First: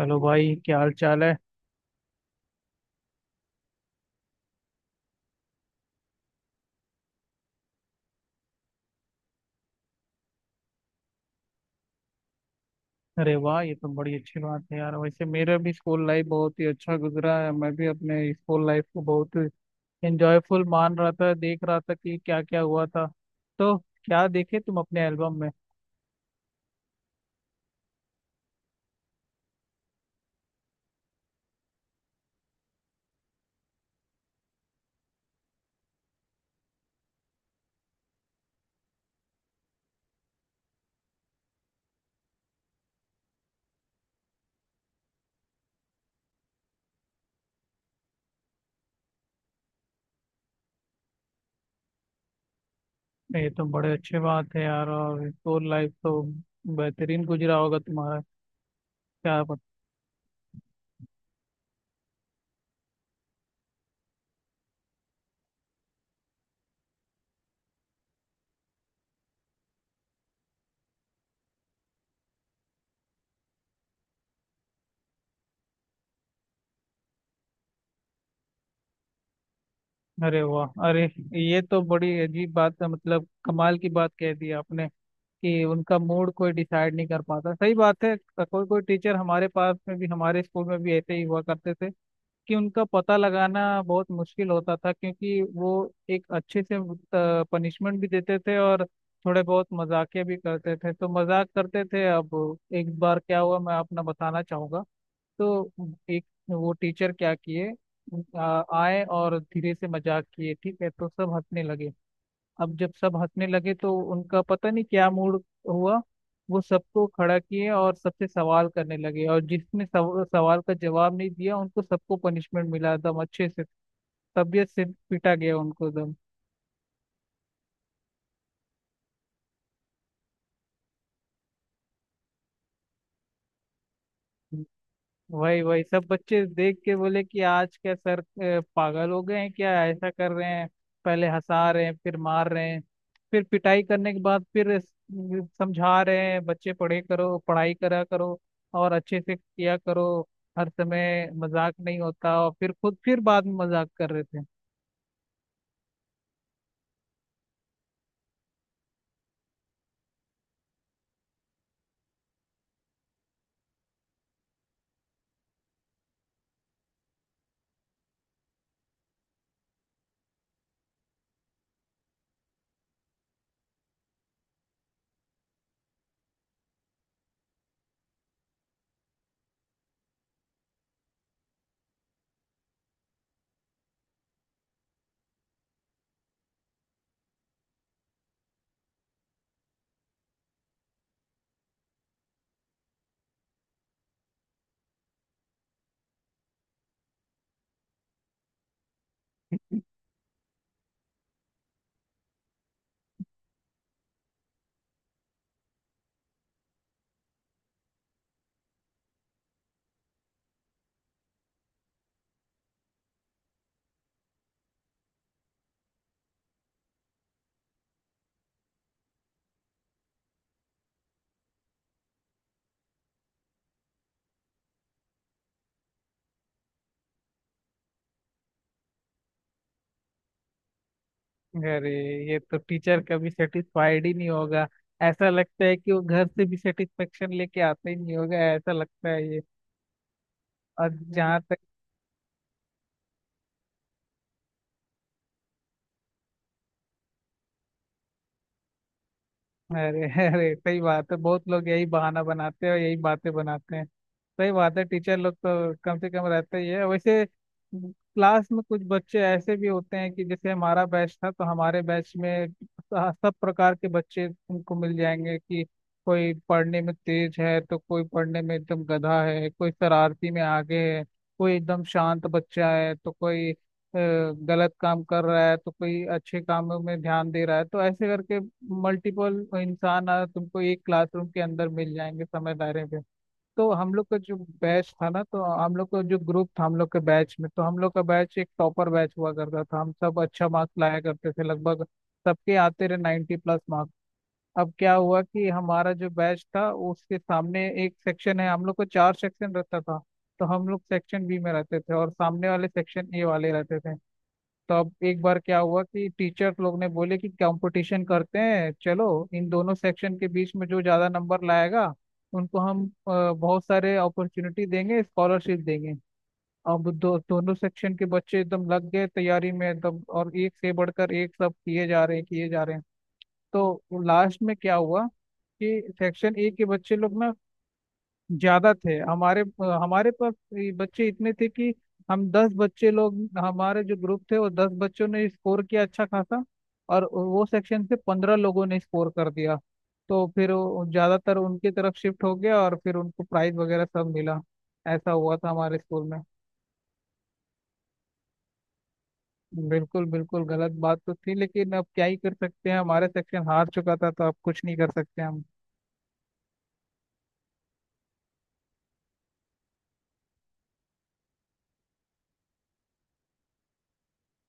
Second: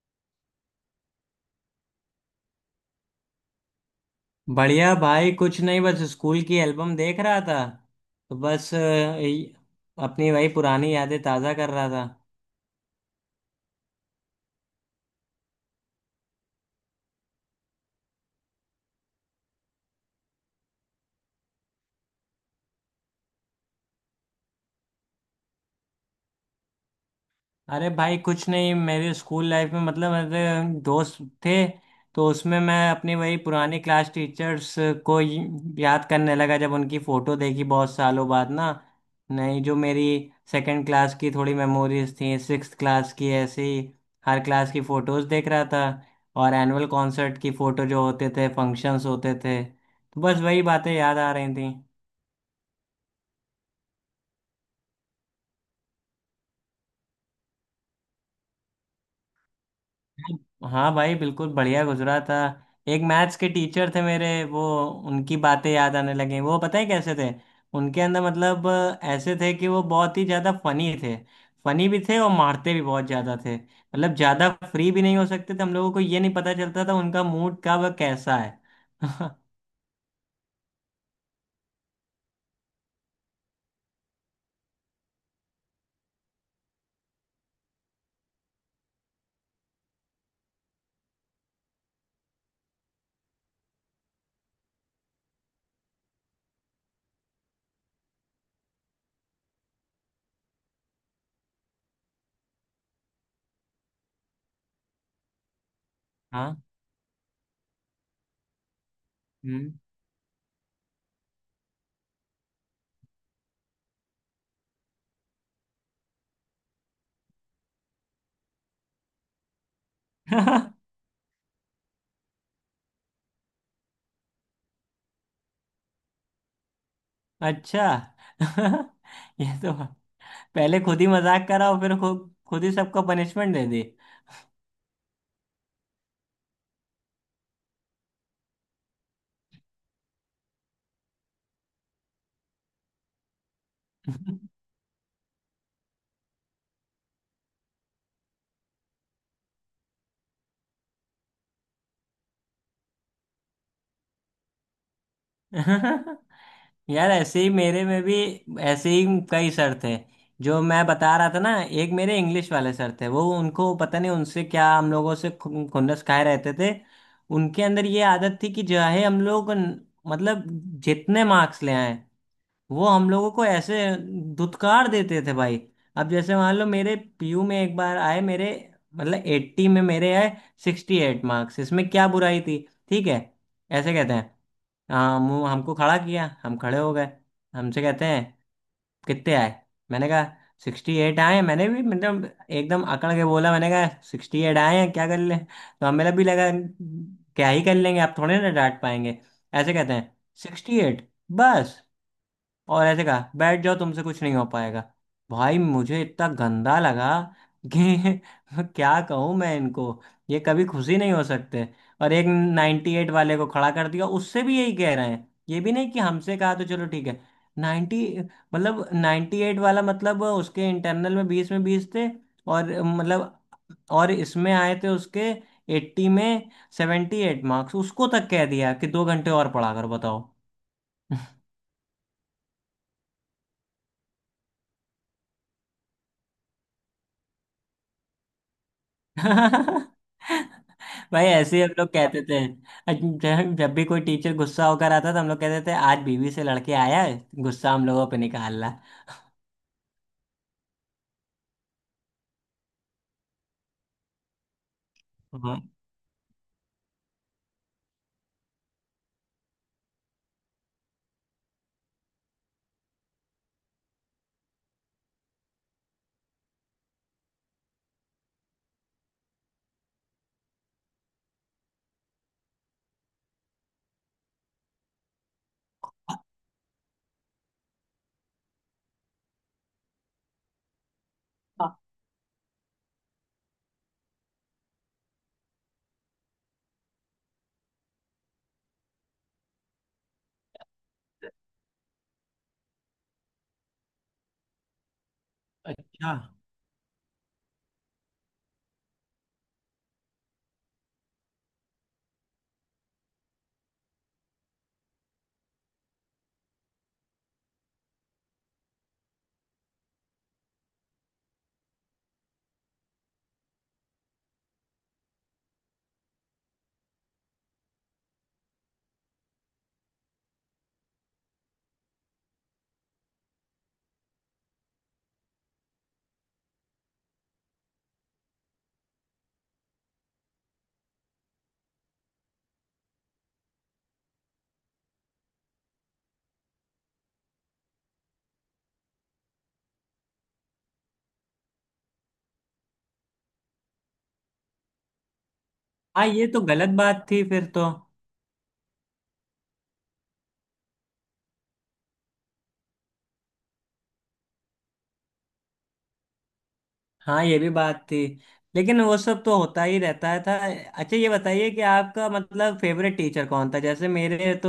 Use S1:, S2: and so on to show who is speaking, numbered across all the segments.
S1: Hello भाई, क्या हाल चाल है?
S2: बढ़िया भाई। कुछ नहीं, बस स्कूल की एल्बम देख रहा था। तो बस अपनी वही पुरानी यादें ताज़ा कर रहा था।
S1: अरे वाह, ये तो बड़ी अच्छी बात है यार। वैसे मेरा भी स्कूल लाइफ बहुत ही अच्छा गुजरा है। मैं भी अपने स्कूल लाइफ को बहुत एंजॉयफुल मान रहा था, देख रहा था कि क्या क्या हुआ था। तो क्या देखे तुम अपने एल्बम में?
S2: अरे भाई कुछ नहीं, मेरे स्कूल लाइफ में मतलब मेरे दोस्त थे, तो उसमें मैं अपनी वही पुरानी क्लास टीचर्स को ही याद करने लगा जब उनकी फ़ोटो देखी बहुत सालों बाद ना। नहीं, जो मेरी सेकंड क्लास की थोड़ी मेमोरीज थी, सिक्स्थ क्लास की, ऐसे ही हर क्लास की फ़ोटोज़ देख रहा था। और एनुअल कॉन्सर्ट की फ़ोटो जो होते थे, फंक्शंस होते थे, तो बस वही बातें याद आ रही थी।
S1: ये तो बड़े अच्छे बात है यार, और स्कूल लाइफ तो बेहतरीन गुजरा होगा तुम्हारा, क्या पता।
S2: हाँ भाई, बिल्कुल बढ़िया गुजरा था। एक मैथ्स के टीचर थे मेरे, वो उनकी बातें याद आने लगी। वो पता है कैसे थे? उनके अंदर मतलब ऐसे थे कि वो बहुत ही ज़्यादा फनी थे। फनी भी थे और मारते भी बहुत ज़्यादा थे, मतलब ज़्यादा फ्री भी नहीं हो सकते थे, हम लोगों को ये नहीं पता चलता था उनका मूड कब और कैसा है।
S1: अरे वाह। अरे, ये तो बड़ी अजीब बात है, मतलब कमाल की बात कह दी आपने कि उनका मूड कोई डिसाइड नहीं कर पाता। सही बात है। कोई कोई टीचर हमारे पास में भी, हमारे स्कूल में भी ऐसे ही हुआ करते थे कि उनका पता लगाना बहुत मुश्किल होता था, क्योंकि वो एक अच्छे से पनिशमेंट भी देते थे और थोड़े बहुत मजाकिया भी करते थे, तो मजाक करते थे। अब एक बार क्या हुआ, मैं अपना बताना चाहूंगा। तो एक
S2: हाँ।
S1: वो टीचर क्या किए, आए और
S2: हम्म।
S1: धीरे से मजाक किए, ठीक है, तो सब हंसने लगे। अब जब सब हंसने लगे तो उनका पता नहीं क्या मूड हुआ, वो सबको खड़ा किए और सबसे सवाल करने लगे, और जिसने सवाल का जवाब नहीं दिया उनको सबको पनिशमेंट मिला एकदम अच्छे से, तबीयत से पिटा गया उनको एकदम।
S2: अच्छा। ये तो पहले खुद ही मजाक करा और फिर खुद ही सबको पनिशमेंट दे दी।
S1: वही वही सब बच्चे देख के बोले कि आज क्या सर, पागल हो गए हैं क्या, ऐसा कर रहे हैं, पहले हंसा रहे हैं फिर मार रहे हैं। फिर पिटाई करने के बाद फिर समझा रहे हैं बच्चे, पढ़े करो, पढ़ाई करा करो और अच्छे से किया करो, हर समय मजाक नहीं होता, और फिर खुद फिर बाद में मजाक कर रहे थे।
S2: यार, ऐसे ही मेरे में भी, ऐसे ही कई सर थे। जो मैं बता रहा था ना, एक मेरे इंग्लिश वाले सर थे, वो उनको पता नहीं उनसे क्या, हम लोगों से खुन्नस खाए रहते थे। उनके अंदर ये आदत थी कि चाहे हम लोग मतलब जितने मार्क्स ले आए, वो हम लोगों को ऐसे धुतकार देते थे भाई। अब जैसे मान लो, मेरे पीयू में एक बार आए मेरे, मतलब एट्टी में मेरे आए सिक्सटी एट मार्क्स। इसमें क्या बुराई थी? ठीक है, ऐसे कहते हैं, हाँ, हमको खड़ा किया, हम खड़े हो गए। हमसे कहते हैं, कितने आए? मैंने कहा, सिक्सटी एट आए हैं। मैंने भी मतलब एकदम अकड़ के बोला, मैंने कहा सिक्सटी एट आए हैं, क्या कर ले? तो हमें भी लगा क्या ही कर लेंगे, आप थोड़े ना डांट पाएंगे। ऐसे कहते हैं, सिक्सटी एट, बस? और ऐसे कहा, बैठ जाओ, तुमसे कुछ नहीं हो पाएगा। भाई मुझे इतना गंदा लगा कि क्या कहूँ मैं इनको? ये कभी खुशी नहीं हो सकते। और एक 98 वाले को खड़ा कर दिया, उससे भी यही कह रहे हैं। ये भी नहीं कि हमसे कहा तो चलो ठीक है, 90, मतलब 98 वाला, मतलब उसके इंटरनल में 20 में 20 थे, और मतलब और इसमें आए थे उसके एट्टी में सेवेंटी एट मार्क्स। उसको तक कह दिया कि 2 घंटे और पढ़ा कर बताओ।
S1: अरे, ये तो टीचर कभी सेटिस्फाइड ही नहीं होगा। ऐसा लगता है कि वो घर से भी सेटिस्फेक्शन लेके आता ही नहीं होगा, ऐसा लगता है ये। और
S2: भाई
S1: जहाँ
S2: ऐसे
S1: तक।
S2: ही हम लोग कहते थे। जब जब भी कोई टीचर गुस्सा होकर आता था, हम लोग कहते थे, आज बीवी से लड़के आया है, गुस्सा हम लोगों पे निकालना।
S1: अरे अरे, सही बात है। बहुत लोग यही बहाना बनाते हैं और यही बातें बनाते हैं। सही बात है, टीचर लोग
S2: हाँ।
S1: तो कम से कम रहते ही है वैसे। क्लास में कुछ बच्चे ऐसे भी होते हैं कि जैसे हमारा बैच था, तो हमारे बैच में सब प्रकार के बच्चे तुमको मिल जाएंगे कि कोई पढ़ने में तेज है तो कोई पढ़ने में एकदम गधा है, कोई शरारती में आगे है, कोई एकदम शांत बच्चा है, तो कोई गलत काम कर रहा है तो कोई अच्छे कामों में ध्यान दे रहा है। तो ऐसे करके मल्टीपल इंसान तुमको एक क्लासरूम के अंदर मिल जाएंगे समय दायरे पे। तो हम लोग का जो बैच था ना, तो हम लोग का जो ग्रुप था, हम लोग के बैच में, तो हम लोग का बैच एक टॉपर बैच हुआ करता था, हम सब अच्छा मार्क्स लाया करते थे लगभग, सबके आते रहे 90 प्लस मार्क्स। अब क्या हुआ कि हमारा जो
S2: अच्छा।
S1: बैच था उसके सामने एक सेक्शन है, हम लोग को चार सेक्शन रहता था। तो हम लोग सेक्शन बी में रहते थे और सामने वाले सेक्शन ए वाले रहते थे। तो अब एक बार क्या हुआ कि टीचर लोग ने बोले कि कंपटीशन करते हैं चलो, इन दोनों सेक्शन के बीच में जो ज़्यादा नंबर लाएगा उनको हम बहुत सारे अपॉर्चुनिटी देंगे, स्कॉलरशिप देंगे। अब दो दोनों सेक्शन के बच्चे एकदम लग गए तैयारी में एकदम, और एक से बढ़कर एक सब किए जा रहे हैं, किए जा रहे हैं। तो लास्ट में क्या हुआ कि सेक्शन ए के बच्चे लोग ना ज्यादा थे, हमारे हमारे पास ये बच्चे इतने थे कि हम 10 बच्चे लोग, हमारे जो ग्रुप थे, वो 10 बच्चों ने स्कोर किया अच्छा खासा, और वो सेक्शन से 15 लोगों ने स्कोर कर दिया। तो फिर वो ज्यादातर उनकी तरफ शिफ्ट हो गया और फिर उनको प्राइज वगैरह सब मिला। ऐसा हुआ था हमारे स्कूल
S2: हाँ
S1: में।
S2: ये तो गलत बात थी फिर तो।
S1: बिल्कुल बिल्कुल, गलत बात तो थी, लेकिन अब क्या ही कर सकते हैं, हमारे सेक्शन हार चुका था, तो अब कुछ नहीं कर सकते हम।
S2: हाँ ये भी बात थी, लेकिन वो सब तो होता ही रहता है था। अच्छा ये बताइए कि आपका मतलब फेवरेट टीचर कौन था? जैसे मेरे तो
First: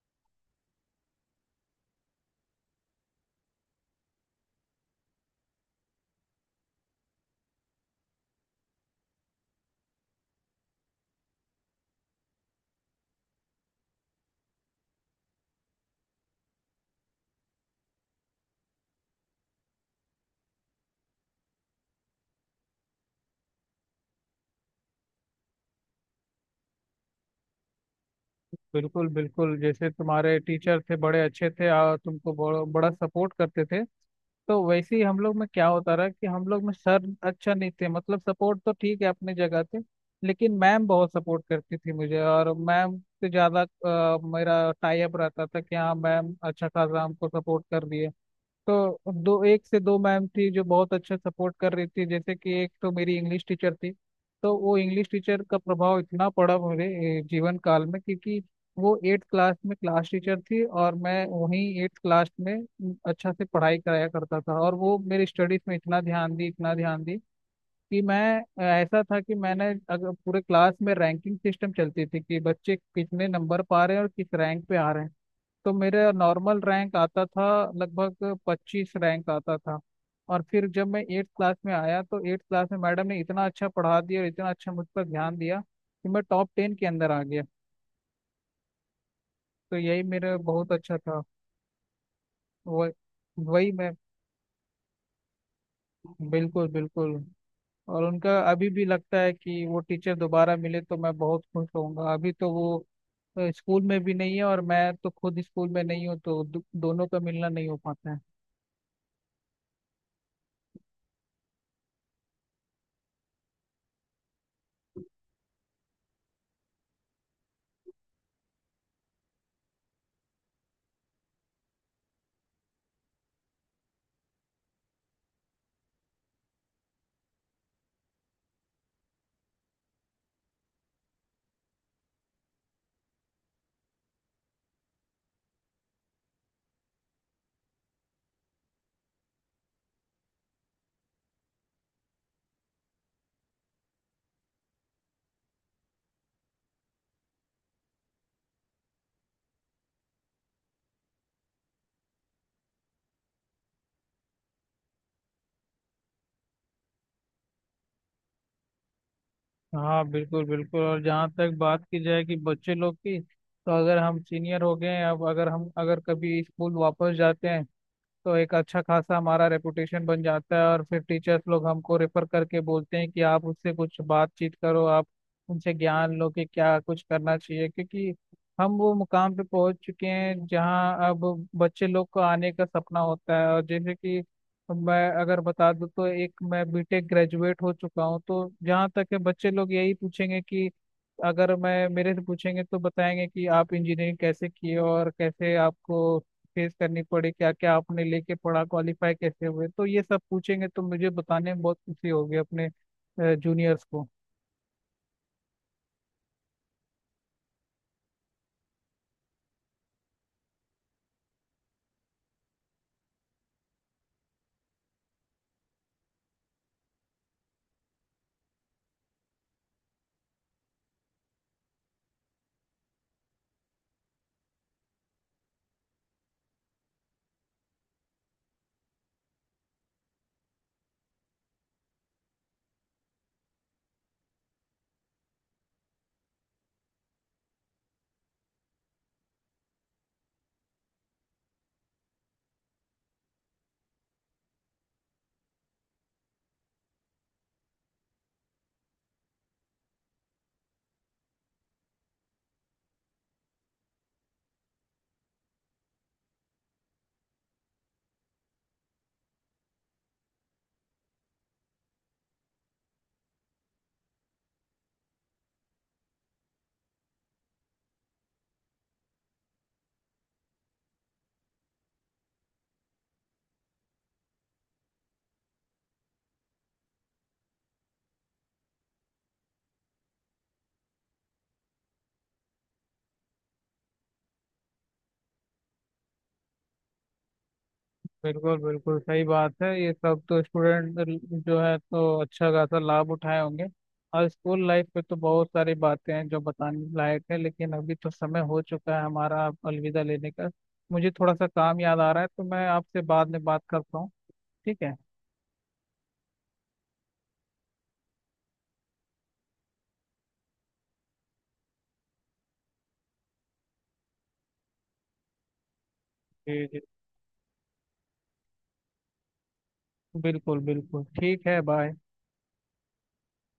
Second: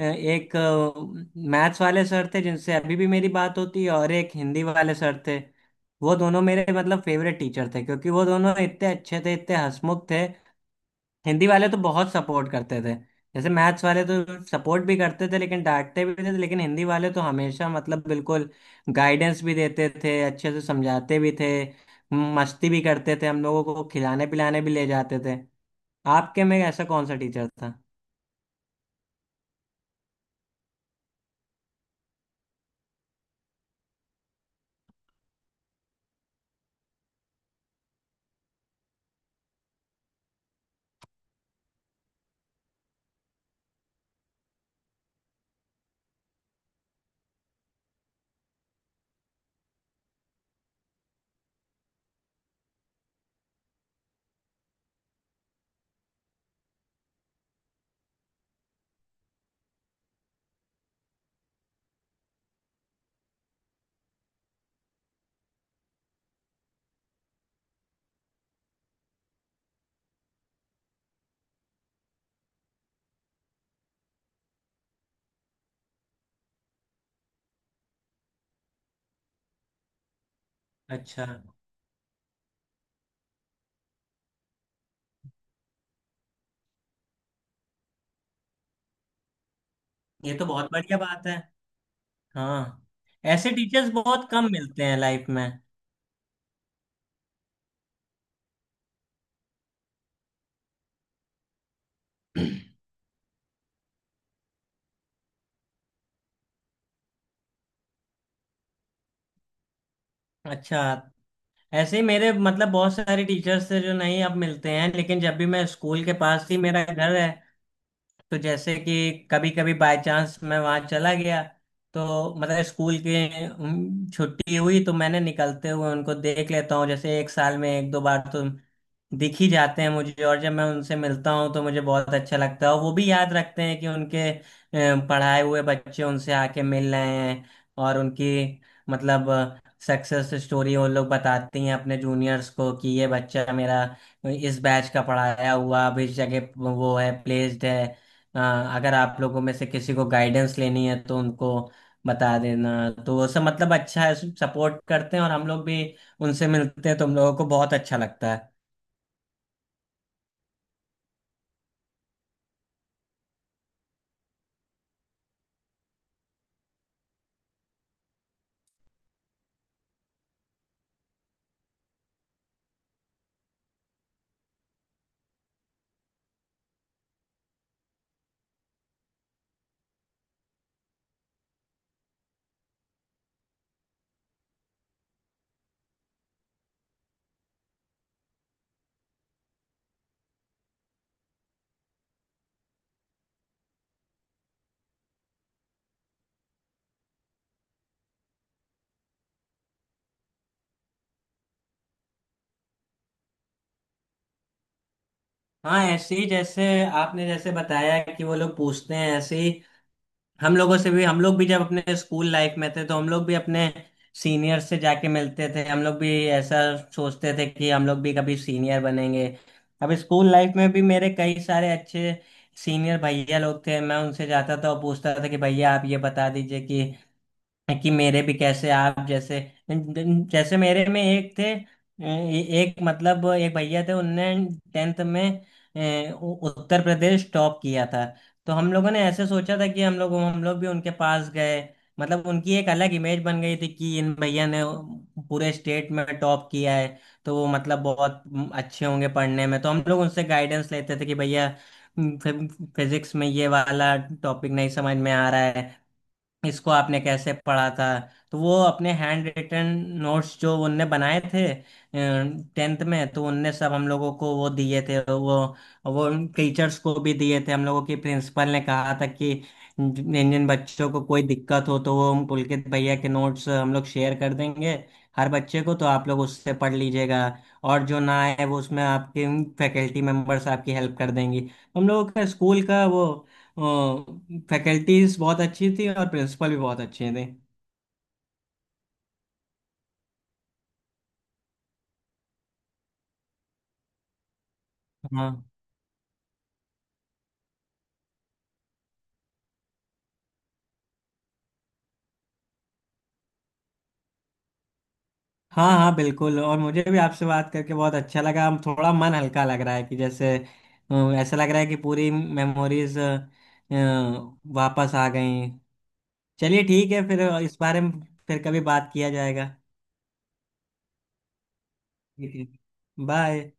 S2: एक मैथ्स वाले सर थे जिनसे अभी भी मेरी बात होती है, और एक हिंदी वाले सर थे। वो दोनों मेरे मतलब फेवरेट टीचर थे, क्योंकि वो दोनों इतने अच्छे थे, इतने हंसमुख थे। हिंदी वाले तो बहुत सपोर्ट करते थे। जैसे मैथ्स वाले तो सपोर्ट भी करते थे लेकिन डांटते भी थे, लेकिन हिंदी वाले तो हमेशा मतलब बिल्कुल गाइडेंस भी देते थे, अच्छे से समझाते भी थे, मस्ती भी करते थे, हम लोगों को खिलाने पिलाने भी ले जाते थे। आपके में ऐसा कौन सा टीचर था?
S1: बिल्कुल बिल्कुल, जैसे तुम्हारे टीचर थे बड़े अच्छे थे और तुमको बड़ा बड़ा सपोर्ट करते थे, तो वैसे ही हम लोग में क्या होता रहा कि हम लोग में सर अच्छा नहीं थे, मतलब सपोर्ट तो ठीक है, अपनी जगह थे, लेकिन मैम बहुत सपोर्ट करती थी मुझे। और मैम से ज्यादा मेरा टाई अप रहता था कि हाँ मैम अच्छा खासा हमको सपोर्ट कर रही है। तो दो एक से दो मैम थी जो बहुत अच्छा सपोर्ट कर रही थी, जैसे कि एक तो मेरी इंग्लिश टीचर थी। तो वो इंग्लिश टीचर का प्रभाव इतना पड़ा मेरे जीवन काल में, क्योंकि वो एट्थ क्लास में क्लास टीचर थी और मैं वहीं एट्थ क्लास में अच्छा से पढ़ाई कराया करता था, और वो मेरी स्टडीज में इतना ध्यान दी कि मैं ऐसा था कि मैंने, अगर पूरे क्लास में रैंकिंग सिस्टम चलती थी कि बच्चे कितने नंबर पा रहे हैं और किस रैंक पे आ रहे हैं, तो मेरा नॉर्मल रैंक आता था, लगभग 25 रैंक आता था। और फिर जब मैं
S2: अच्छा।
S1: एट्थ क्लास में आया, तो एट्थ क्लास में मैडम ने इतना अच्छा पढ़ा दिया और इतना अच्छा मुझ पर ध्यान दिया कि मैं टॉप 10 के अंदर आ गया। तो यही
S2: ये
S1: मेरा
S2: तो बहुत
S1: बहुत
S2: बढ़िया
S1: अच्छा था।
S2: बात है। हाँ,
S1: वह
S2: ऐसे
S1: वही
S2: टीचर्स
S1: मैं,
S2: बहुत कम मिलते हैं लाइफ में।
S1: बिल्कुल बिल्कुल। और उनका अभी भी लगता है कि वो टीचर दोबारा मिले तो मैं बहुत खुश होऊंगा। अभी तो वो स्कूल में भी नहीं है और मैं तो खुद स्कूल में नहीं हूँ, तो दोनों का मिलना नहीं हो पाता है।
S2: अच्छा, ऐसे ही मेरे मतलब बहुत सारे टीचर्स थे जो नहीं अब मिलते हैं, लेकिन जब भी मैं, स्कूल के पास ही मेरा घर है, तो जैसे कि कभी कभी बाय चांस मैं वहां चला गया, तो मतलब स्कूल की छुट्टी हुई, तो मैंने निकलते हुए उनको देख लेता हूँ। जैसे एक साल में एक दो बार तो दिख ही जाते हैं मुझे, और जब मैं उनसे मिलता हूँ तो मुझे बहुत अच्छा लगता है, और वो भी याद रखते हैं कि उनके पढ़ाए हुए बच्चे उनसे आके मिल रहे हैं। और उनकी मतलब सक्सेस स्टोरी वो लोग बताती हैं अपने जूनियर्स को कि ये बच्चा मेरा इस बैच का पढ़ाया हुआ, अब इस जगह वो है, प्लेस्ड है। अ, अगर आप लोगों में से किसी को गाइडेंस लेनी है तो उनको बता देना। तो वो सब मतलब अच्छा है, सपोर्ट करते हैं, और हम लोग भी उनसे मिलते हैं तो हम लोगों को बहुत अच्छा लगता है।
S1: हाँ, बिल्कुल बिल्कुल। और जहाँ तक बात की जाए कि बच्चे लोग की, तो अगर हम सीनियर हो गए हैं, अब अगर हम अगर कभी स्कूल वापस जाते हैं, तो एक अच्छा खासा हमारा रेपुटेशन बन जाता है, और फिर टीचर्स लोग हमको रेफर करके बोलते हैं कि आप उससे कुछ बातचीत करो, आप उनसे ज्ञान लो कि क्या कुछ करना चाहिए, क्योंकि हम वो मुकाम पे पहुंच चुके हैं जहां अब बच्चे लोग को आने का सपना होता है। और जैसे कि मैं अगर बता दूं, तो एक मैं बीटेक ग्रेजुएट हो चुका हूं, तो जहां तक है बच्चे लोग यही पूछेंगे कि अगर मैं, मेरे से पूछेंगे तो बताएंगे कि आप इंजीनियरिंग कैसे किए और कैसे आपको फेस करनी पड़ी, क्या क्या आपने लेके पढ़ा, क्वालिफाई कैसे हुए। तो ये सब पूछेंगे, तो मुझे बताने में बहुत खुशी होगी अपने जूनियर्स को।
S2: हाँ, ऐसे ही जैसे आपने जैसे बताया कि वो लोग पूछते हैं, ऐसे ही हम लोगों से भी, हम लोग भी जब अपने स्कूल लाइफ में थे तो हम लोग भी अपने सीनियर से जाके मिलते थे। हम लोग भी ऐसा सोचते थे कि हम लोग भी कभी सीनियर बनेंगे। अब स्कूल लाइफ में भी मेरे कई सारे अच्छे सीनियर भैया लोग थे, मैं उनसे जाता था और पूछता था कि भैया आप ये बता दीजिए कि मेरे भी कैसे आप जैसे, जैसे मेरे में एक थे, एक मतलब एक भैया थे, उनने टेंथ में उत्तर प्रदेश टॉप किया था। तो हम लोगों ने ऐसे सोचा था कि हम लोग भी उनके पास गए, मतलब उनकी एक अलग इमेज बन गई थी कि इन भैया ने पूरे स्टेट में टॉप किया है, तो वो मतलब बहुत अच्छे होंगे पढ़ने में, तो हम लोग उनसे गाइडेंस लेते थे कि भैया फिजिक्स में ये वाला टॉपिक नहीं समझ में आ रहा है, इसको आपने कैसे पढ़ा था। तो वो अपने हैंड रिटन नोट्स जो उनने बनाए थे टेंथ में, तो उनने सब हम लोगों को वो दिए थे, वो टीचर्स को भी दिए थे। हम लोगों की प्रिंसिपल ने कहा था कि जिन जिन बच्चों को कोई दिक्कत हो तो वो हम पुलकित भैया के नोट्स हम लोग शेयर कर देंगे हर बच्चे को, तो आप लोग उससे पढ़ लीजिएगा, और जो ना आए वो उसमें आपके फैकल्टी मेंबर्स आपकी हेल्प कर देंगी। हम लोगों का स्कूल का वो फैकल्टीज बहुत अच्छी थी और प्रिंसिपल भी बहुत अच्छे थे।
S1: बिल्कुल बिल्कुल, सही बात है, ये सब तो स्टूडेंट जो है तो अच्छा खासा लाभ उठाए होंगे। और स्कूल लाइफ पे तो
S2: हाँ।
S1: बहुत सारी बातें हैं जो बताने लायक है, लेकिन अभी तो समय हो चुका है हमारा अब अलविदा लेने का। मुझे थोड़ा सा काम याद आ रहा है, तो मैं आपसे बाद में बात करता हूँ, ठीक है?
S2: हाँ, हाँ बिल्कुल, और मुझे भी आपसे बात करके बहुत अच्छा लगा। हम थोड़ा मन हल्का लग रहा है कि जैसे ऐसा लग रहा है कि पूरी मेमोरीज वापस आ गई। चलिए
S1: जी जी,
S2: ठीक है, फिर इस बारे में फिर कभी बात किया जाएगा।
S1: बिल्कुल बिल्कुल, ठीक है, बाय।
S2: ठीक है, बाय।